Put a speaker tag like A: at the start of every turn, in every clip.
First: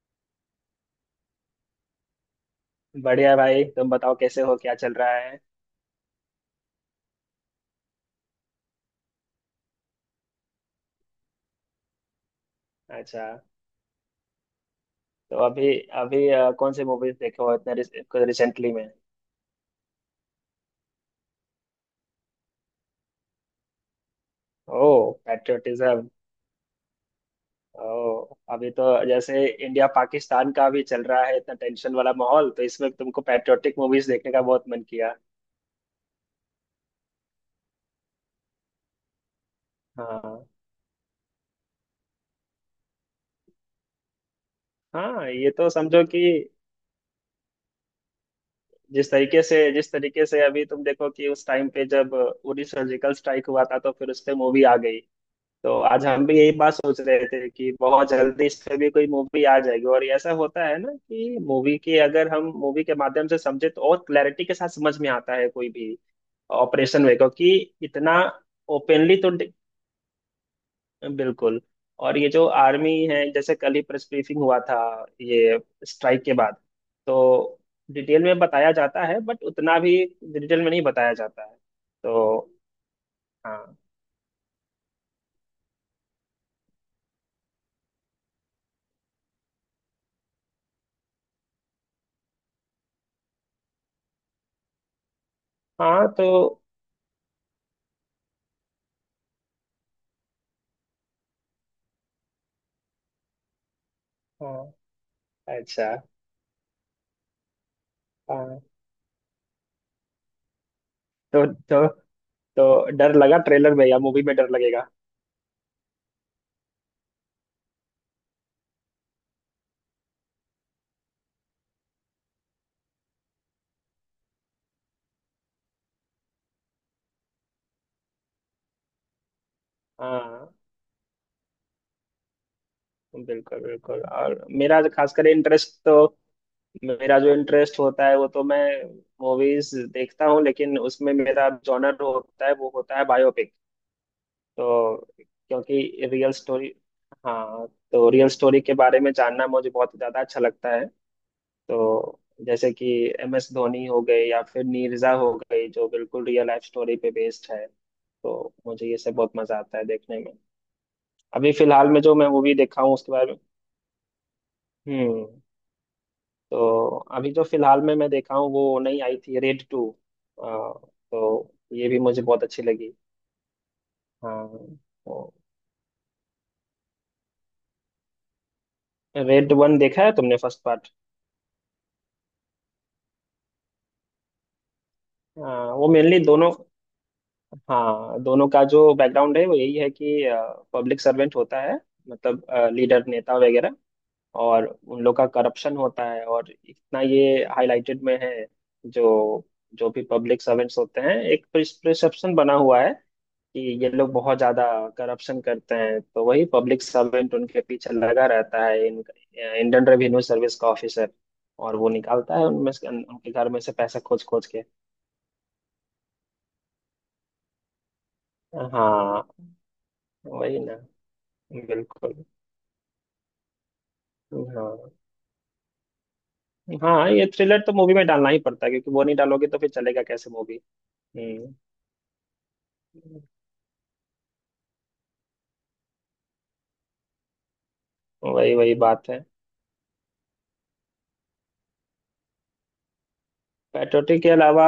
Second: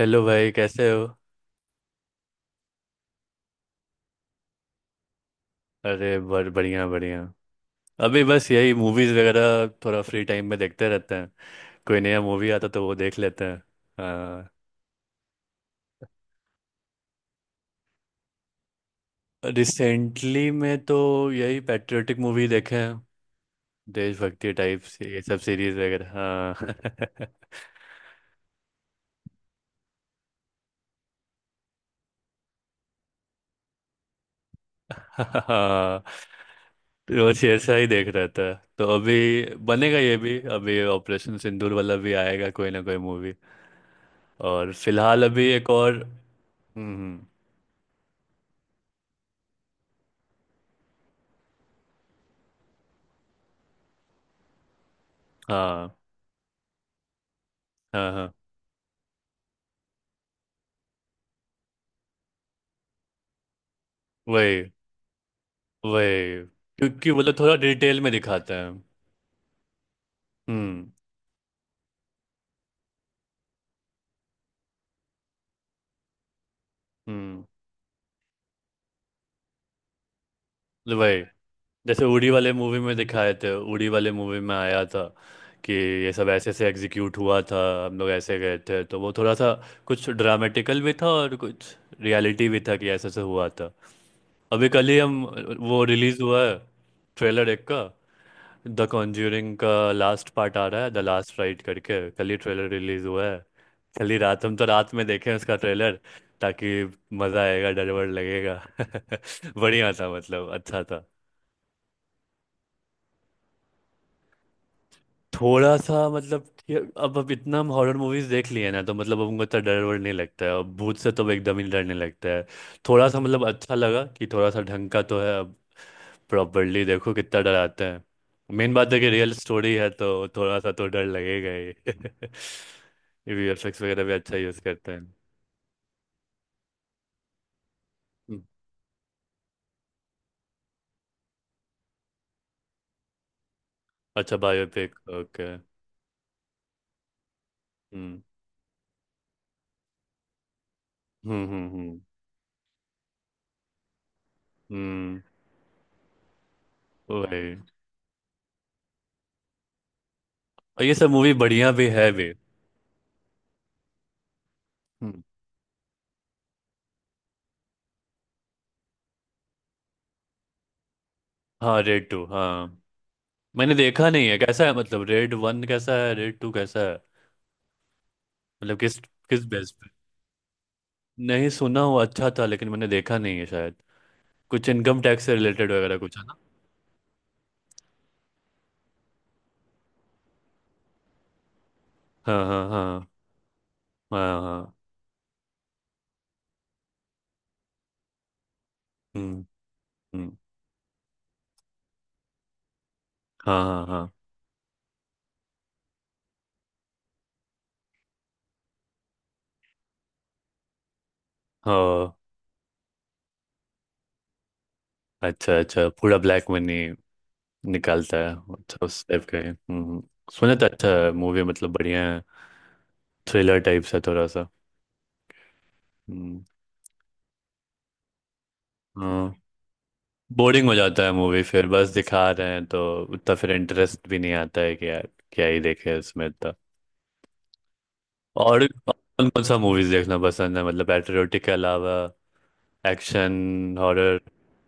A: Hello भाई कैसे हो।
B: बढ़िया भाई, तुम बताओ कैसे हो, क्या चल रहा है।
A: अरे बर बढ़िया बढ़िया। अभी बस यही मूवीज वगैरह थोड़ा फ्री टाइम में देखते रहते हैं। कोई नया मूवी आता तो वो देख
B: अच्छा।
A: लेते हैं। हाँ।
B: तो अभी अभी कौन सी मूवीज देखे हो इतने रिसेंटली में।
A: रिसेंटली में तो यही पैट्रियोटिक मूवी देखे हैं। देशभक्ति टाइप
B: ओ,
A: से ये सब सीरीज
B: पैट्रियोटिज्म।
A: वगैरह हाँ।
B: ओ। अभी तो जैसे इंडिया पाकिस्तान का भी चल रहा है, इतना टेंशन वाला माहौल, तो इसमें तुमको पैट्रियोटिक मूवीज देखने का बहुत मन किया।
A: हाँ। रोज ऐसा ही देख रहा था तो अभी बनेगा ये भी,
B: हाँ।
A: अभी ऑपरेशन सिंदूर वाला भी आएगा कोई ना कोई मूवी। और फिलहाल
B: हाँ,
A: अभी
B: ये तो
A: एक और।
B: समझो कि
A: हम्म, हम्म।
B: जिस तरीके से अभी तुम देखो कि उस टाइम पे जब उरी सर्जिकल स्ट्राइक हुआ था तो फिर उस पे मूवी आ गई। तो
A: हाँ,
B: आज हम भी यही बात सोच रहे थे कि बहुत
A: हाँ, हाँ।
B: जल्दी इस पे भी कोई मूवी आ जाएगी। और ऐसा होता है ना कि मूवी के अगर हम मूवी के माध्यम से समझे तो और क्लैरिटी के साथ
A: वही
B: समझ में आता है कोई भी
A: वही
B: ऑपरेशन।
A: क्योंकि
B: वे
A: वो लोग
B: क्योंकि
A: थोड़ा डिटेल में
B: इतना
A: दिखाते हैं।
B: ओपनली तो
A: हम्म,
B: बिल्कुल। और ये जो आर्मी है, जैसे कल ही प्रेस ब्रीफिंग हुआ था, ये स्ट्राइक के बाद,
A: हम्म।
B: तो डिटेल में बताया जाता है, बट उतना भी डिटेल में नहीं बताया
A: वही,
B: जाता है।
A: जैसे उड़ी
B: तो
A: वाले मूवी में दिखाए थे,
B: हाँ।
A: उड़ी वाले मूवी में आया था कि ये सब ऐसे ऐसे एग्जीक्यूट हुआ था, हम लोग ऐसे गए थे, तो वो थोड़ा सा कुछ ड्रामेटिकल भी था और कुछ रियलिटी भी था कि ऐसे ऐसे हुआ था। अभी कल ही हम, वो
B: हाँ।
A: रिलीज
B: तो
A: हुआ है ट्रेलर एक का, द कॉन्ज्यूरिंग का लास्ट पार्ट आ रहा है द लास्ट राइट करके, कल ही ट्रेलर रिलीज हुआ है। चलिए रात हम तो
B: हाँ,
A: रात में देखें उसका
B: अच्छा।
A: ट्रेलर ताकि मजा आएगा, डर वर लगेगा।
B: हाँ
A: बढ़िया था मतलब अच्छा था।
B: तो तो डर लगा ट्रेलर में या मूवी में डर लगेगा?
A: थोड़ा सा मतलब कि अब इतना हम हॉरर मूवीज देख लिए ना, तो मतलब अब उनको इतना डर वर नहीं लगता है, अब भूत से तो एकदम ही डरने लगता है। थोड़ा सा मतलब अच्छा लगा कि थोड़ा सा ढंग का तो है अब, प्रॉपरली देखो कितना डराते हैं। मेन बात है कि रियल स्टोरी है तो
B: हाँ,
A: थोड़ा सा तो डर लगेगा ही।
B: बिल्कुल
A: वीएफएक्स
B: बिल्कुल।
A: वगैरह भी अच्छा
B: और
A: यूज
B: मेरा जो
A: करते हैं।
B: खासकर इंटरेस्ट, तो मेरा जो इंटरेस्ट होता है वो
A: हम्म।
B: तो मैं मूवीज देखता हूँ, लेकिन उसमें मेरा जॉनर होता है वो होता है बायोपिक।
A: अच्छा, बायोपिक
B: तो
A: ओके।
B: क्योंकि रियल स्टोरी, हाँ, तो रियल स्टोरी के बारे में जानना मुझे बहुत ज्यादा अच्छा लगता है।
A: हम्म, हम्म, हम्म।
B: तो जैसे कि MS धोनी हो गए, या फिर नीरजा
A: हम्म।
B: हो गई, जो बिल्कुल रियल लाइफ स्टोरी पे बेस्ड
A: वही।
B: है, तो मुझे ये सब बहुत मजा आता है देखने में।
A: और ये सब मूवी
B: अभी
A: बढ़िया भी
B: फिलहाल में
A: है
B: जो मैं
A: भी।
B: मूवी देखा हूँ उसके बारे में
A: हम्म।
B: हम्म तो अभी जो फिलहाल में मैं देखा हूँ वो नई आई थी, रेड टू। तो
A: हाँ,
B: ये भी
A: रेड
B: मुझे
A: टू,
B: बहुत अच्छी
A: हाँ
B: लगी।
A: मैंने देखा नहीं है,
B: हाँ।
A: कैसा है मतलब?
B: तो
A: रेड वन कैसा है, रेड टू कैसा है? मतलब किस, किस
B: रेड
A: बेस
B: वन
A: पे?
B: देखा है तुमने? First part?
A: नहीं, सुना हुआ अच्छा था लेकिन मैंने देखा नहीं है शायद। कुछ इनकम टैक्स से रिलेटेड
B: हाँ, वो
A: वगैरह कुछ
B: मेनली
A: है ना?
B: दोनों, हाँ, दोनों का जो बैकग्राउंड है वो यही है कि पब्लिक सर्वेंट होता है,
A: हाँ,
B: मतलब
A: हाँ,
B: लीडर,
A: हाँ।
B: नेता वगैरह,
A: हाँ,
B: और
A: हाँ।
B: उन लोग का करप्शन होता है, और इतना ये हाईलाइटेड में है,
A: हम्म,
B: जो जो भी
A: हम्म।
B: पब्लिक सर्वेंट्स होते हैं, एक प्रिसेप्शन बना हुआ है कि
A: हाँ, हाँ,
B: ये
A: हाँ।
B: लोग बहुत ज्यादा करप्शन करते हैं, तो वही पब्लिक सर्वेंट उनके पीछे लगा रहता है, इन इंडियन रेवेन्यू सर्विस का ऑफिसर। और वो
A: हाँ,
B: निकालता है उनमें से उनके घर में से पैसा खोज खोज के।
A: अच्छा अच्छा, पूरा ब्लैक मनी निकालता है। अच्छा, उस टाइप
B: हाँ,
A: का है। हम्म। सुना
B: वही
A: तो
B: ना।
A: अच्छा है मूवी, मतलब बढ़िया है।
B: बिल्कुल।
A: थ्रिलर टाइप सा थोड़ा सा।
B: हाँ।
A: हम्म।
B: हाँ, ये थ्रिलर तो मूवी में डालना ही पड़ता है, क्योंकि वो नहीं
A: हाँ,
B: डालोगे तो फिर चलेगा कैसे मूवी।
A: बोरिंग हो जाता है मूवी फिर, बस दिखा रहे हैं तो
B: हम्म।
A: उतना फिर इंटरेस्ट भी नहीं आता है कि यार क्या ही देखे इसमें इतना।
B: वही
A: और
B: वही बात है।
A: कौन कौन सा मूवीज देखना पसंद है मतलब, पैट्रियोटिक के अलावा? Action, horror.
B: पैट्रियोटिक के अलावा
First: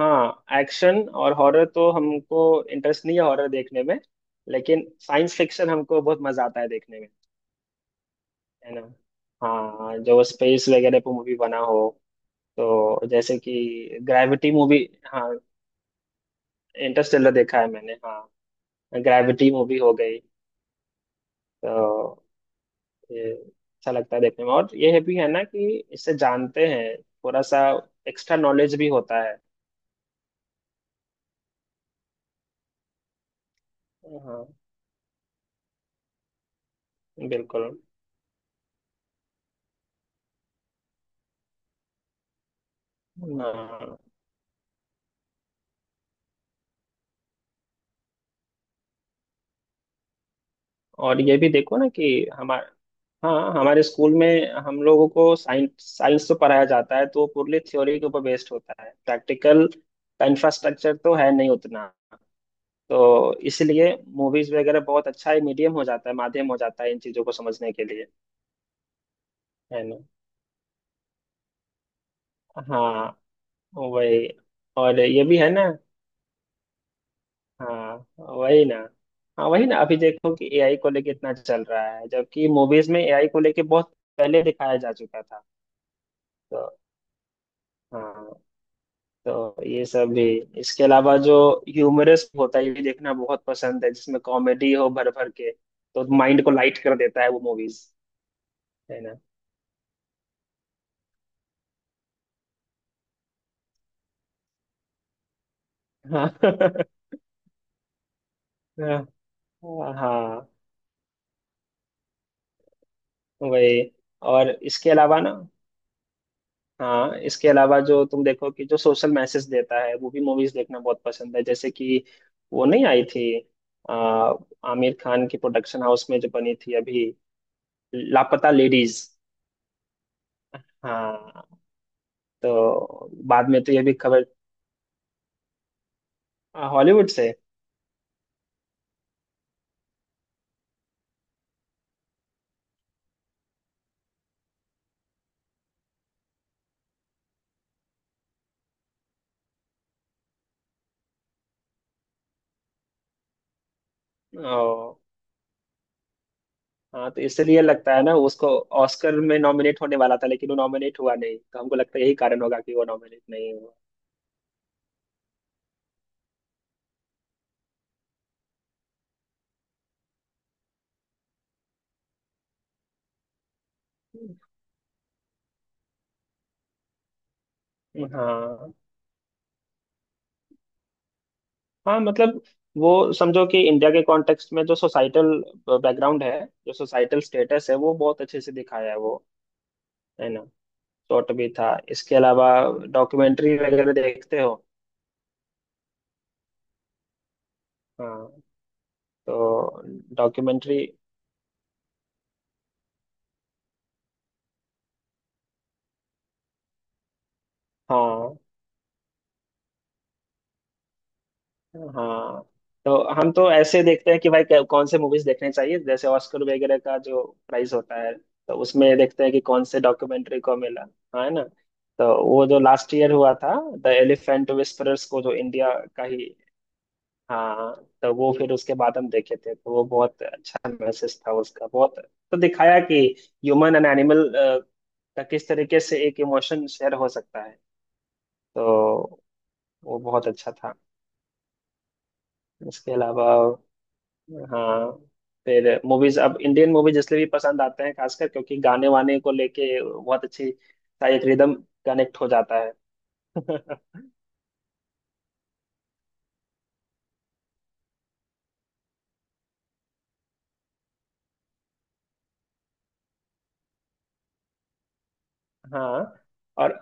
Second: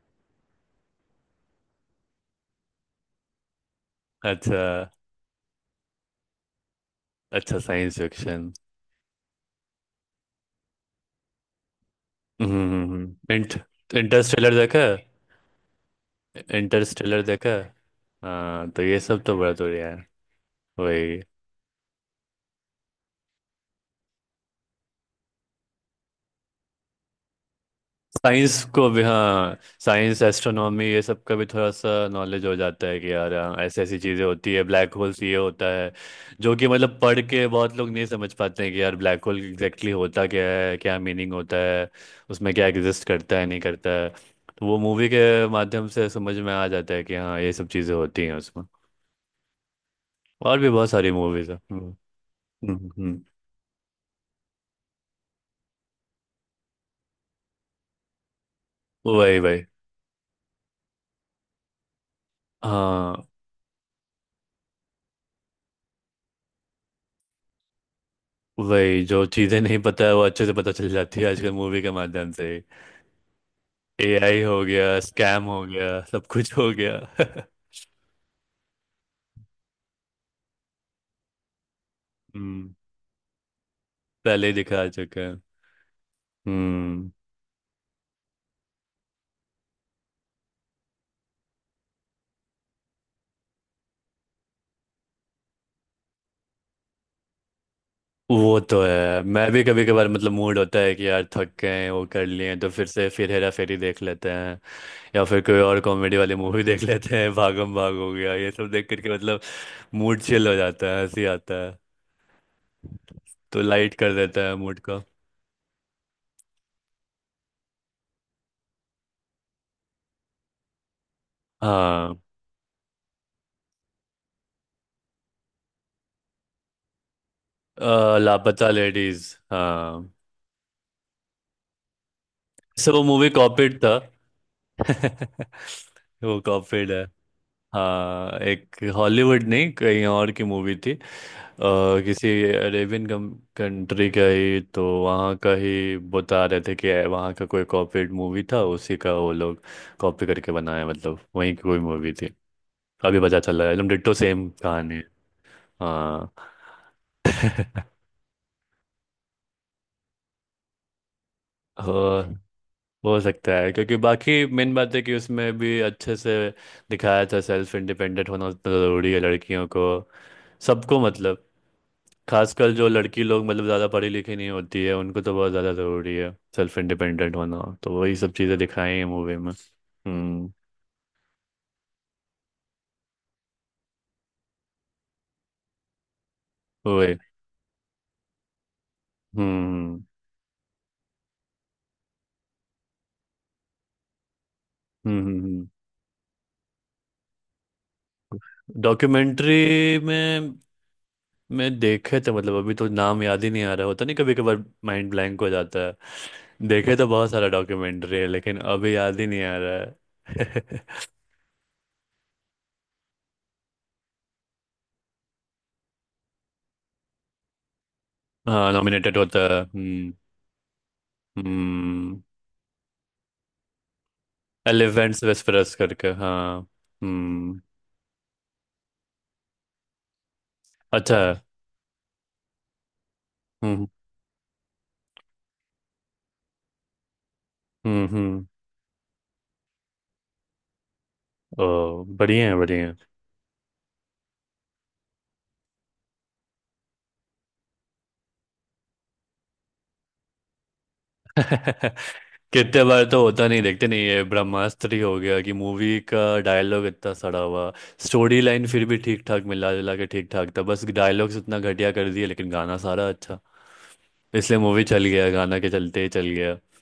B: हाँ, एक्शन और हॉरर तो हमको इंटरेस्ट नहीं है हॉरर देखने में,
A: अच्छा।
B: लेकिन साइंस फिक्शन हमको बहुत मजा आता है देखने में।
A: अच्छा, साइंस फिक्शन।
B: है ना। हाँ, जो स्पेस वगैरह पे मूवी बना हो, तो
A: हम्म
B: जैसे
A: इंट
B: कि ग्रेविटी
A: इंटरस्टेलर देखा
B: मूवी।
A: है?
B: हाँ,
A: इंटरस्टेलर
B: इंटरस्टेलर
A: देखा
B: देखा
A: है।
B: है मैंने, हाँ।
A: हाँ तो ये सब तो
B: ग्रेविटी
A: बड़ा
B: मूवी
A: बढ़िया
B: हो
A: है।
B: गई।
A: वही।
B: तो ये अच्छा लगता है देखने में, और ये भी है ना कि इससे जानते हैं, थोड़ा सा एक्स्ट्रा
A: साइंस
B: नॉलेज
A: को
B: भी
A: भी,
B: होता है।
A: हाँ साइंस, एस्ट्रोनॉमी, ये सब का भी थोड़ा सा नॉलेज हो जाता है कि यार हाँ, ऐसी ऐसी चीज़ें
B: हाँ।
A: होती है, ब्लैक होल्स ये होता है, जो कि मतलब पढ़ के
B: बिल्कुल।
A: बहुत लोग नहीं समझ पाते हैं कि यार ब्लैक होल एग्जैक्टली होता क्या है, क्या मीनिंग होता है, उसमें क्या एग्जिस्ट करता है नहीं करता
B: हाँ।
A: है। तो वो मूवी के माध्यम से समझ में आ जाता है कि हाँ ये सब चीज़ें होती हैं उसमें। और भी बहुत सारी
B: और ये भी
A: मूवीज़ हैं।
B: देखो
A: हम्म,
B: ना कि हमारे,
A: हम्म, हम्म।
B: हाँ, हमारे स्कूल में हम लोगों को साइंस साइंस तो पढ़ाया जाता है, तो वो पूरी थ्योरी के ऊपर बेस्ड होता है,
A: वही वही।
B: प्रैक्टिकल का इंफ्रास्ट्रक्चर तो है नहीं उतना,
A: हाँ,
B: तो इसलिए मूवीज वगैरह बहुत अच्छा ही मीडियम हो जाता है, माध्यम हो जाता है इन चीजों को समझने के लिए।
A: वही, जो चीज़ें नहीं
B: है ना।
A: पता है वो अच्छे से पता चल जाती है आजकल मूवी के माध्यम से।
B: हाँ। वही।
A: एआई हो गया,
B: और ये भी
A: स्कैम
B: है
A: हो
B: ना।
A: गया, सब कुछ हो गया।
B: हाँ, वही ना। हाँ, वही ना, अभी देखो कि AI को लेके इतना चल रहा है, जबकि
A: हम्म।
B: मूवीज में AI को लेके बहुत पहले
A: पहले ही
B: दिखाया
A: दिखा
B: जा
A: चुके
B: चुका
A: हैं।
B: था। तो
A: हम्म।
B: हाँ, तो ये सब भी, इसके अलावा जो ह्यूमरस होता है, ये भी देखना बहुत पसंद है, जिसमें कॉमेडी हो भर भर के, तो माइंड को लाइट कर देता है वो मूवीज।
A: वो तो
B: है ना।
A: है, मैं भी कभी कभार मतलब मूड होता है कि यार थक गए हैं, वो कर लिए हैं, तो फिर से फिर हेरा फेरी देख लेते हैं, या फिर कोई और कॉमेडी वाली मूवी देख
B: हाँ।
A: लेते हैं, भागम भाग हो गया ये सब देख करके, मतलब मूड
B: हाँ।
A: चिल हो जाता है, हंसी आता है, तो
B: वही।
A: लाइट कर देता
B: और
A: है मूड
B: इसके
A: को।
B: अलावा ना, हाँ, इसके अलावा जो तुम देखो कि जो सोशल मैसेज देता है वो भी मूवीज देखना बहुत पसंद है। जैसे कि
A: हाँ।
B: वो नहीं आई थी, आ, आमिर खान की प्रोडक्शन हाउस में जो बनी थी अभी, लापता
A: लापता
B: लेडीज।
A: लेडीज। हाँ।
B: हाँ।
A: सो वो
B: तो
A: मूवी
B: बाद में तो
A: कॉपीड
B: ये भी
A: था।
B: खबर,
A: वो कॉपीड है।
B: हॉलीवुड से।
A: हाँ, एक हॉलीवुड नहीं कहीं और की मूवी थी। किसी अरेबियन कंट्री का ही, तो वहाँ का ही बता रहे थे कि वहाँ का कोई कॉपीड मूवी था उसी का, वो लोग कॉपी करके बनाया, मतलब वहीं की कोई मूवी थी। अभी पता चला है एकदम डिट्टो सेम कहानी
B: ओ।
A: है। हाँ।
B: हाँ, तो इसलिए लगता है ना, उसको ऑस्कर में नॉमिनेट होने वाला था लेकिन वो नॉमिनेट हुआ नहीं, तो हमको लगता है यही
A: हो
B: कारण होगा कि वो
A: हो
B: नॉमिनेट
A: सकता
B: नहीं
A: है
B: हुआ।
A: क्योंकि बाकी मेन बात है कि उसमें भी अच्छे से दिखाया था, सेल्फ इंडिपेंडेंट होना उतना ज़रूरी है लड़कियों को, सबको, मतलब खासकर जो लड़की लोग मतलब ज़्यादा पढ़ी लिखी नहीं होती है उनको तो बहुत ज़्यादा ज़रूरी है सेल्फ इंडिपेंडेंट होना, तो वही सब चीज़ें
B: हाँ।
A: दिखाई हैं मूवी में। हम्म।
B: हाँ, मतलब, वो समझो कि इंडिया के कॉन्टेक्स्ट में जो सोसाइटल बैकग्राउंड है, जो
A: वही।
B: सोसाइटल स्टेटस है वो बहुत अच्छे से दिखाया है वो।
A: हम्म,
B: है ना। शॉर्ट भी था। इसके अलावा डॉक्यूमेंट्री वगैरह देखते हो?
A: हम्म।
B: हाँ।
A: डॉक्यूमेंट्री
B: तो
A: में
B: डॉक्यूमेंट्री,
A: मैं देखे थे मतलब, अभी तो नाम याद ही नहीं आ रहा, होता नहीं कभी कभार माइंड ब्लैंक हो जाता है, देखे तो बहुत सारा डॉक्यूमेंट्री है
B: हाँ।
A: लेकिन अभी याद ही नहीं आ रहा है।
B: हाँ, तो हम तो ऐसे देखते हैं कि भाई कौन से मूवीज देखने चाहिए, जैसे ऑस्कर वगैरह का जो प्राइस होता है, तो
A: हाँ,
B: उसमें
A: नॉमिनेटेड
B: देखते हैं
A: होता
B: कि
A: है।
B: कौन से
A: हम्म।
B: डॉक्यूमेंट्री को मिला। हाँ। है ना। तो
A: हम्म।
B: वो जो लास्ट ईयर हुआ था, द एलिफेंट विस्परर्स
A: एलिफेंट्स
B: को, जो इंडिया
A: वेस्परस
B: का
A: करके,
B: ही,
A: हाँ। हम्म।
B: हाँ, तो वो फिर उसके बाद हम देखे थे, तो वो बहुत अच्छा
A: अच्छा
B: मैसेज था
A: है।
B: उसका, बहुत। तो दिखाया कि ह्यूमन
A: हम्म,
B: एंड एनिमल का किस तरीके से एक इमोशन शेयर हो सकता है,
A: हम्म, हम्म।
B: तो वो बहुत अच्छा था।
A: ओ बढ़िया है,
B: इसके
A: बढ़िया
B: अलावा, हाँ, फिर मूवीज, अब इंडियन मूवीज इसलिए भी पसंद आते हैं खासकर, क्योंकि गाने वाने को लेके बहुत अच्छी सा एक रिदम
A: है।
B: कनेक्ट हो जाता है।
A: कितने बार तो होता नहीं, देखते नहीं, ये ब्रह्मास्त्र ही हो गया कि मूवी का डायलॉग इतना सड़ा हुआ, स्टोरी लाइन फिर भी ठीक ठाक मिला जुला के ठीक ठाक था, बस डायलॉग्स इतना घटिया कर दिए, लेकिन गाना सारा अच्छा, इसलिए मूवी चल गया, गाना के
B: हाँ।
A: चलते ही चल गया।
B: और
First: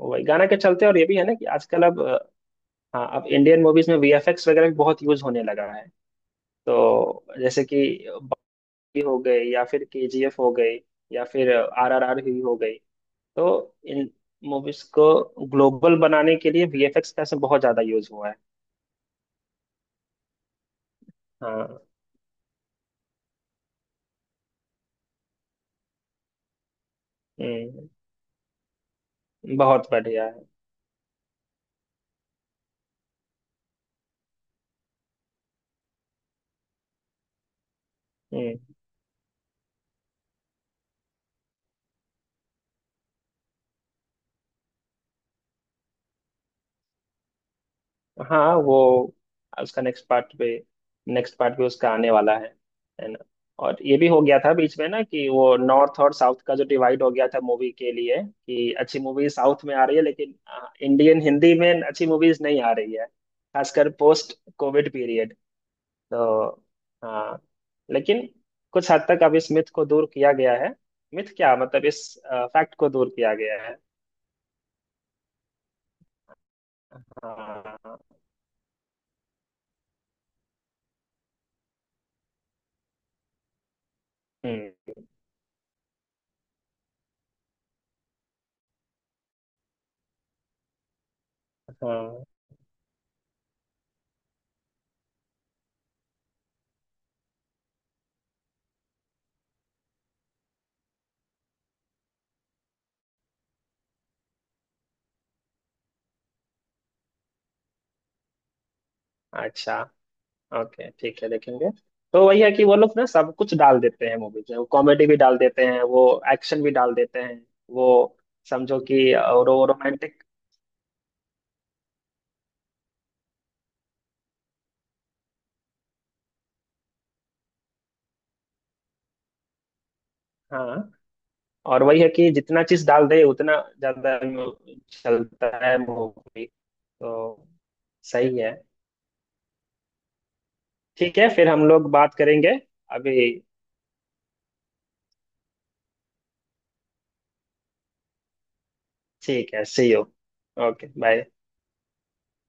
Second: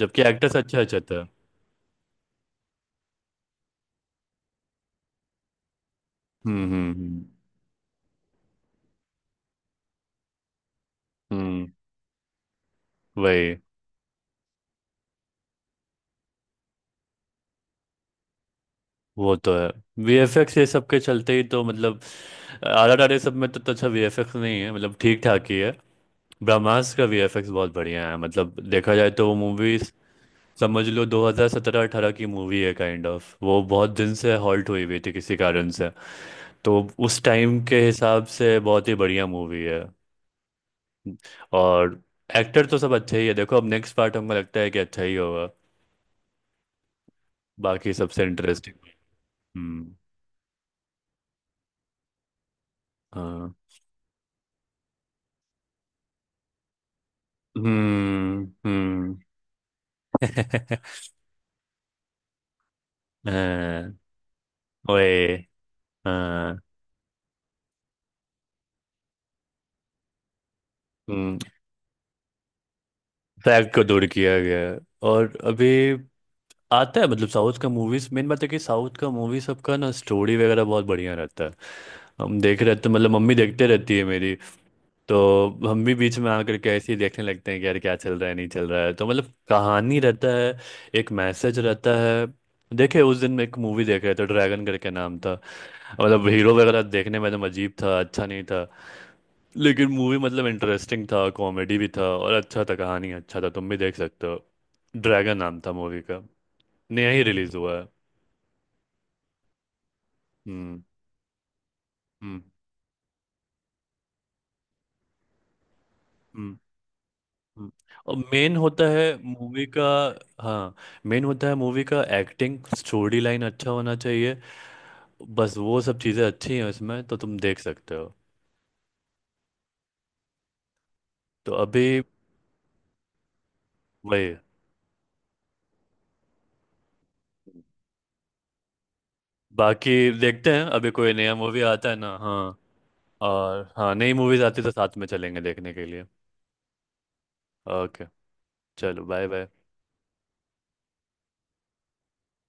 A: जबकि
B: वही गाना
A: एक्टर्स
B: के
A: अच्छा
B: चलते। और
A: अच्छा
B: ये भी है
A: था।
B: ना कि आजकल हाँ, अब इंडियन मूवीज में VFX वगैरह भी बहुत यूज होने लगा है।
A: हम्म, हम्म, हम्म।
B: तो जैसे कि बागी हो गई, या फिर KGF हो गई, या फिर
A: हम्म।
B: RRR ही हो गई, तो
A: वही।
B: इन मूवीज को ग्लोबल बनाने के लिए VFX का इसमें बहुत ज्यादा यूज हुआ है।
A: वो तो है, वीएफएक्स ये सब के चलते ही तो
B: हाँ।
A: मतलब आर आर आर सब में तो अच्छा वीएफएक्स नहीं है, मतलब ठीक ठाक ही है। ब्रह्मास्त्र का वीएफएक्स बहुत
B: हम्म।
A: बढ़िया है, मतलब देखा जाए तो वो मूवी,
B: बहुत बढ़िया है।
A: समझ लो 2017-18 की मूवी है काइंड ऑफ, वो बहुत दिन से हॉल्ट हुई हुई थी किसी कारण से, तो उस टाइम के हिसाब
B: हम्म।
A: से बहुत ही बढ़िया मूवी है। और एक्टर तो सब अच्छे ही है, देखो अब नेक्स्ट पार्ट हमको लगता है कि अच्छा ही होगा, बाकी सबसे
B: हाँ, वो
A: इंटरेस्टिंग।
B: उसका
A: हम्म।
B: नेक्स्ट पार्ट पे, नेक्स्ट पार्ट भी उसका आने वाला है। है ना।
A: हाँ।
B: और ये भी हो गया था बीच में ना कि वो नॉर्थ और साउथ का जो डिवाइड हो गया था मूवी के लिए,
A: हम्म,
B: कि अच्छी
A: हम्म।
B: मूवी साउथ में आ रही है लेकिन इंडियन हिंदी में अच्छी मूवीज नहीं आ रही है, खासकर
A: हाँ।
B: Post COVID period.
A: ओए,
B: तो
A: हाँ।
B: हाँ, लेकिन कुछ हद तक अब इस मिथ को दूर किया गया है। मिथ
A: हम्म।
B: क्या, मतलब इस फैक्ट को दूर किया गया
A: फैक्ट
B: है।
A: को दूर किया गया है। और अभी आता है मतलब साउथ का
B: हाँ।
A: मूवीज, मेन बात है कि साउथ का मूवी सबका ना स्टोरी वगैरह बहुत बढ़िया रहता है। हम देख रहे तो मतलब, मम्मी देखते रहती है मेरी,
B: हम्म।
A: तो हम भी बीच में आकर के ऐसे ही देखने लगते हैं कि यार क्या चल रहा है नहीं चल रहा है, तो मतलब कहानी रहता है, एक मैसेज रहता
B: हाँ।
A: है। देखे उस दिन मैं एक मूवी देख रहा था, ड्रैगन करके नाम था, मतलब हीरो वगैरह देखने में एकदम अजीब था, अच्छा नहीं था, लेकिन मूवी मतलब इंटरेस्टिंग था, कॉमेडी भी था और अच्छा था, कहानी अच्छा था, तुम भी देख सकते हो। ड्रैगन नाम था मूवी, नया ही रिलीज हुआ है।
B: अच्छा।
A: हम्म,
B: ओके, ठीक है, देखेंगे। तो
A: हम्म,
B: वही है कि वो लोग ना सब कुछ डाल देते हैं मूवीज में, वो कॉमेडी भी डाल देते हैं, वो
A: हम्म।
B: एक्शन भी डाल देते हैं,
A: हम्म।
B: वो
A: और मेन
B: समझो
A: होता है
B: कि, और वो
A: मूवी का,
B: रोमांटिक,
A: हाँ मेन होता है मूवी का, एक्टिंग स्टोरी लाइन अच्छा होना चाहिए, बस वो सब चीज़ें अच्छी हैं उसमें तो तुम देख सकते हो।
B: हाँ।
A: तो
B: और
A: अभी
B: वही है कि जितना चीज डाल दे उतना ज्यादा
A: वही।
B: चलता है मूवी, तो सही है।
A: बाकी देखते हैं अभी कोई
B: ठीक है,
A: नया
B: फिर
A: मूवी
B: हम
A: आता
B: लोग
A: है ना,
B: बात
A: हाँ।
B: करेंगे अभी।
A: और हाँ, नई मूवीज आती है तो साथ में चलेंगे देखने के लिए। ओके चलो, बाय बाय।
B: ठीक है, C U। Okay, bye.